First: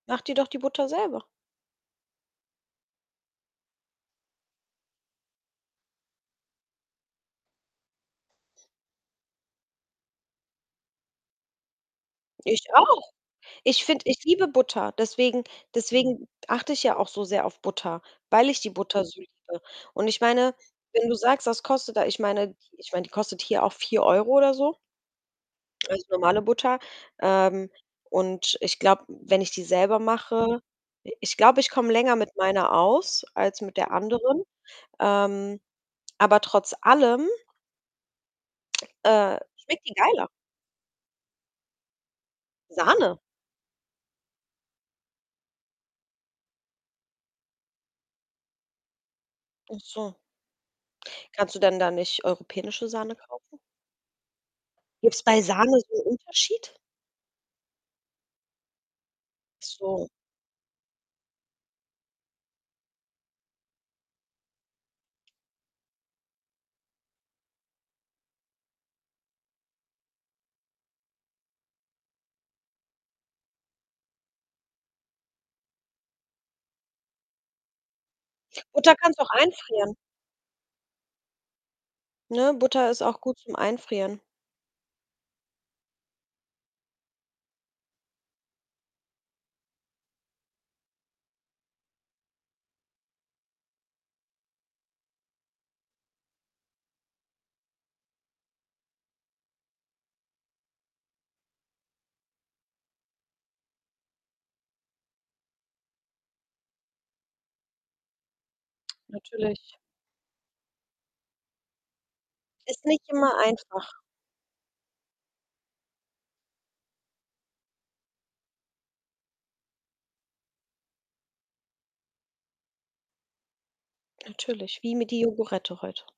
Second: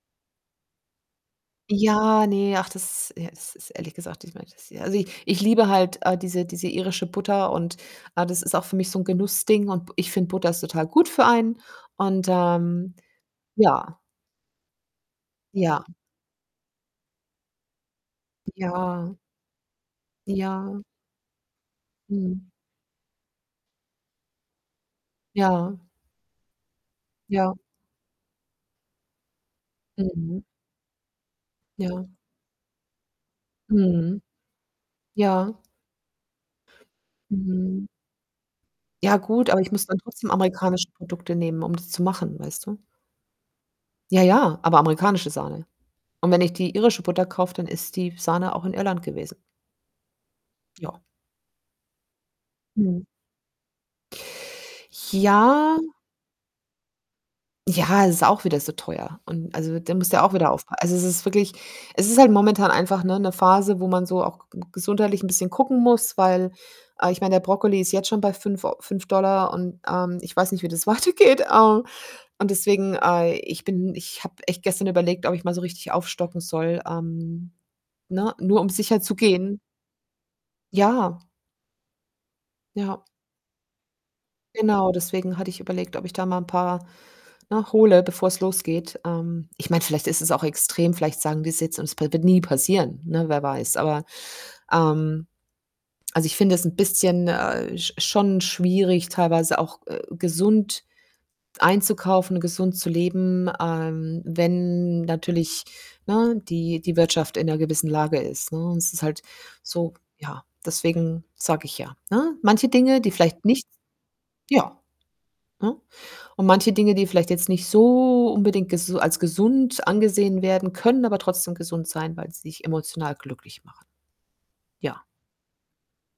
Mach dir doch die Butter selber. Ja, ne, ach, das ja, es ist ehrlich gesagt, ich meine, das ja. Also, ich ich liebe halt, äh, diese diese irische Butter und, äh, das ist auch für mich so 'n Genussding und b ich finde Butter ist total gut für einen und, Ich ähm auch. Ich ja. finde ich liebe Butter, deswegen Ja. deswegen achte ich ja auch so sehr auf Butter, weil ich die Butter Ja. so liebe. Und ich meine, Ja. wenn du sagst, das kostet da ich meine Mhm. die ich meine, die kostet hier auch 4 € oder so Ja. ganz normale Butter. Ja. Ähm, und ich glaube, wenn ich die selber Mhm. mache i ich glaube, ich komme Ja. länger mit meiner aus als mit der Mhm. anderen. Ja. Ähm, aber trotz allem Mhm. Ja, äh, gut, aber ich schmeckt muss die dann geiler. trotzdem amerikanische Produkte nehmen, um das zu machen, weißt du? Sahne? Ja, ja, aber amerikanische Sahne und wenn ich die irische Butter kaufe, dann ist die Sahne auch in Irland gewesen. Achso. Ja. Kannst du denn da nicht europäische Mhm. Sahne kaufen? Gibt's bei Ja? Sahne so 'n Unterschied? Ja, es ist auch wieder so teuer und, Ach also, da so. musst du auch wieder aufpa also, es ist wirklich es ist halt momentan einfach, ne, 'ne Phase, wo man so auch ge gesundheitlich 'n bisschen gucken muss, weil, äh, ich meine, der Brokkoli ist jetzt schon bei 5 Eu 5 $ und, ähm, ich weiß nicht, wie das weitergeht. Äh, und deswegen, äh ich bin ich habe echt gestern überlegt, ob ich mal so richtig aufstocken soll, ähm, ne, nur um Butter kannst du auch sicherzugehen. einfrieren. Ja. Ne, Butter ist Ja. auch gut zum Einfrieren. Genau, deswegen hatte ich überlegt, ob ich da mal 'n paar, ne, hole, bevor's losgeht. Ähm, ich meine, vielleicht ist es auch extrem, vielleicht sagen die's jetzt und es p wird nie passieren, ne, wer weiß. Aber, ähm, also, ich finde es 'n bisschen, äh, sch schon schwierig, teilweise auch gesund, äh, einzukaufen, gesund zu leben, ähm, wenn natürlich, ne, die die Wirtschaft in 'ner gewissen Lage ist, ne, und es ist halt Natürlich. so ja, deswegen sage ich ja, ne? Manche Ist Dinge, nicht die immer vielleicht nicht einfach. ja, ne? Und manche Dinge, die vielleicht jetzt nicht so unbedingt ges als gesund angesehen werden, können aber trotzdem gesund sein, weil sie dich emotional glücklich machen. Natürlich, wie Ja. mir die Yogurette heute.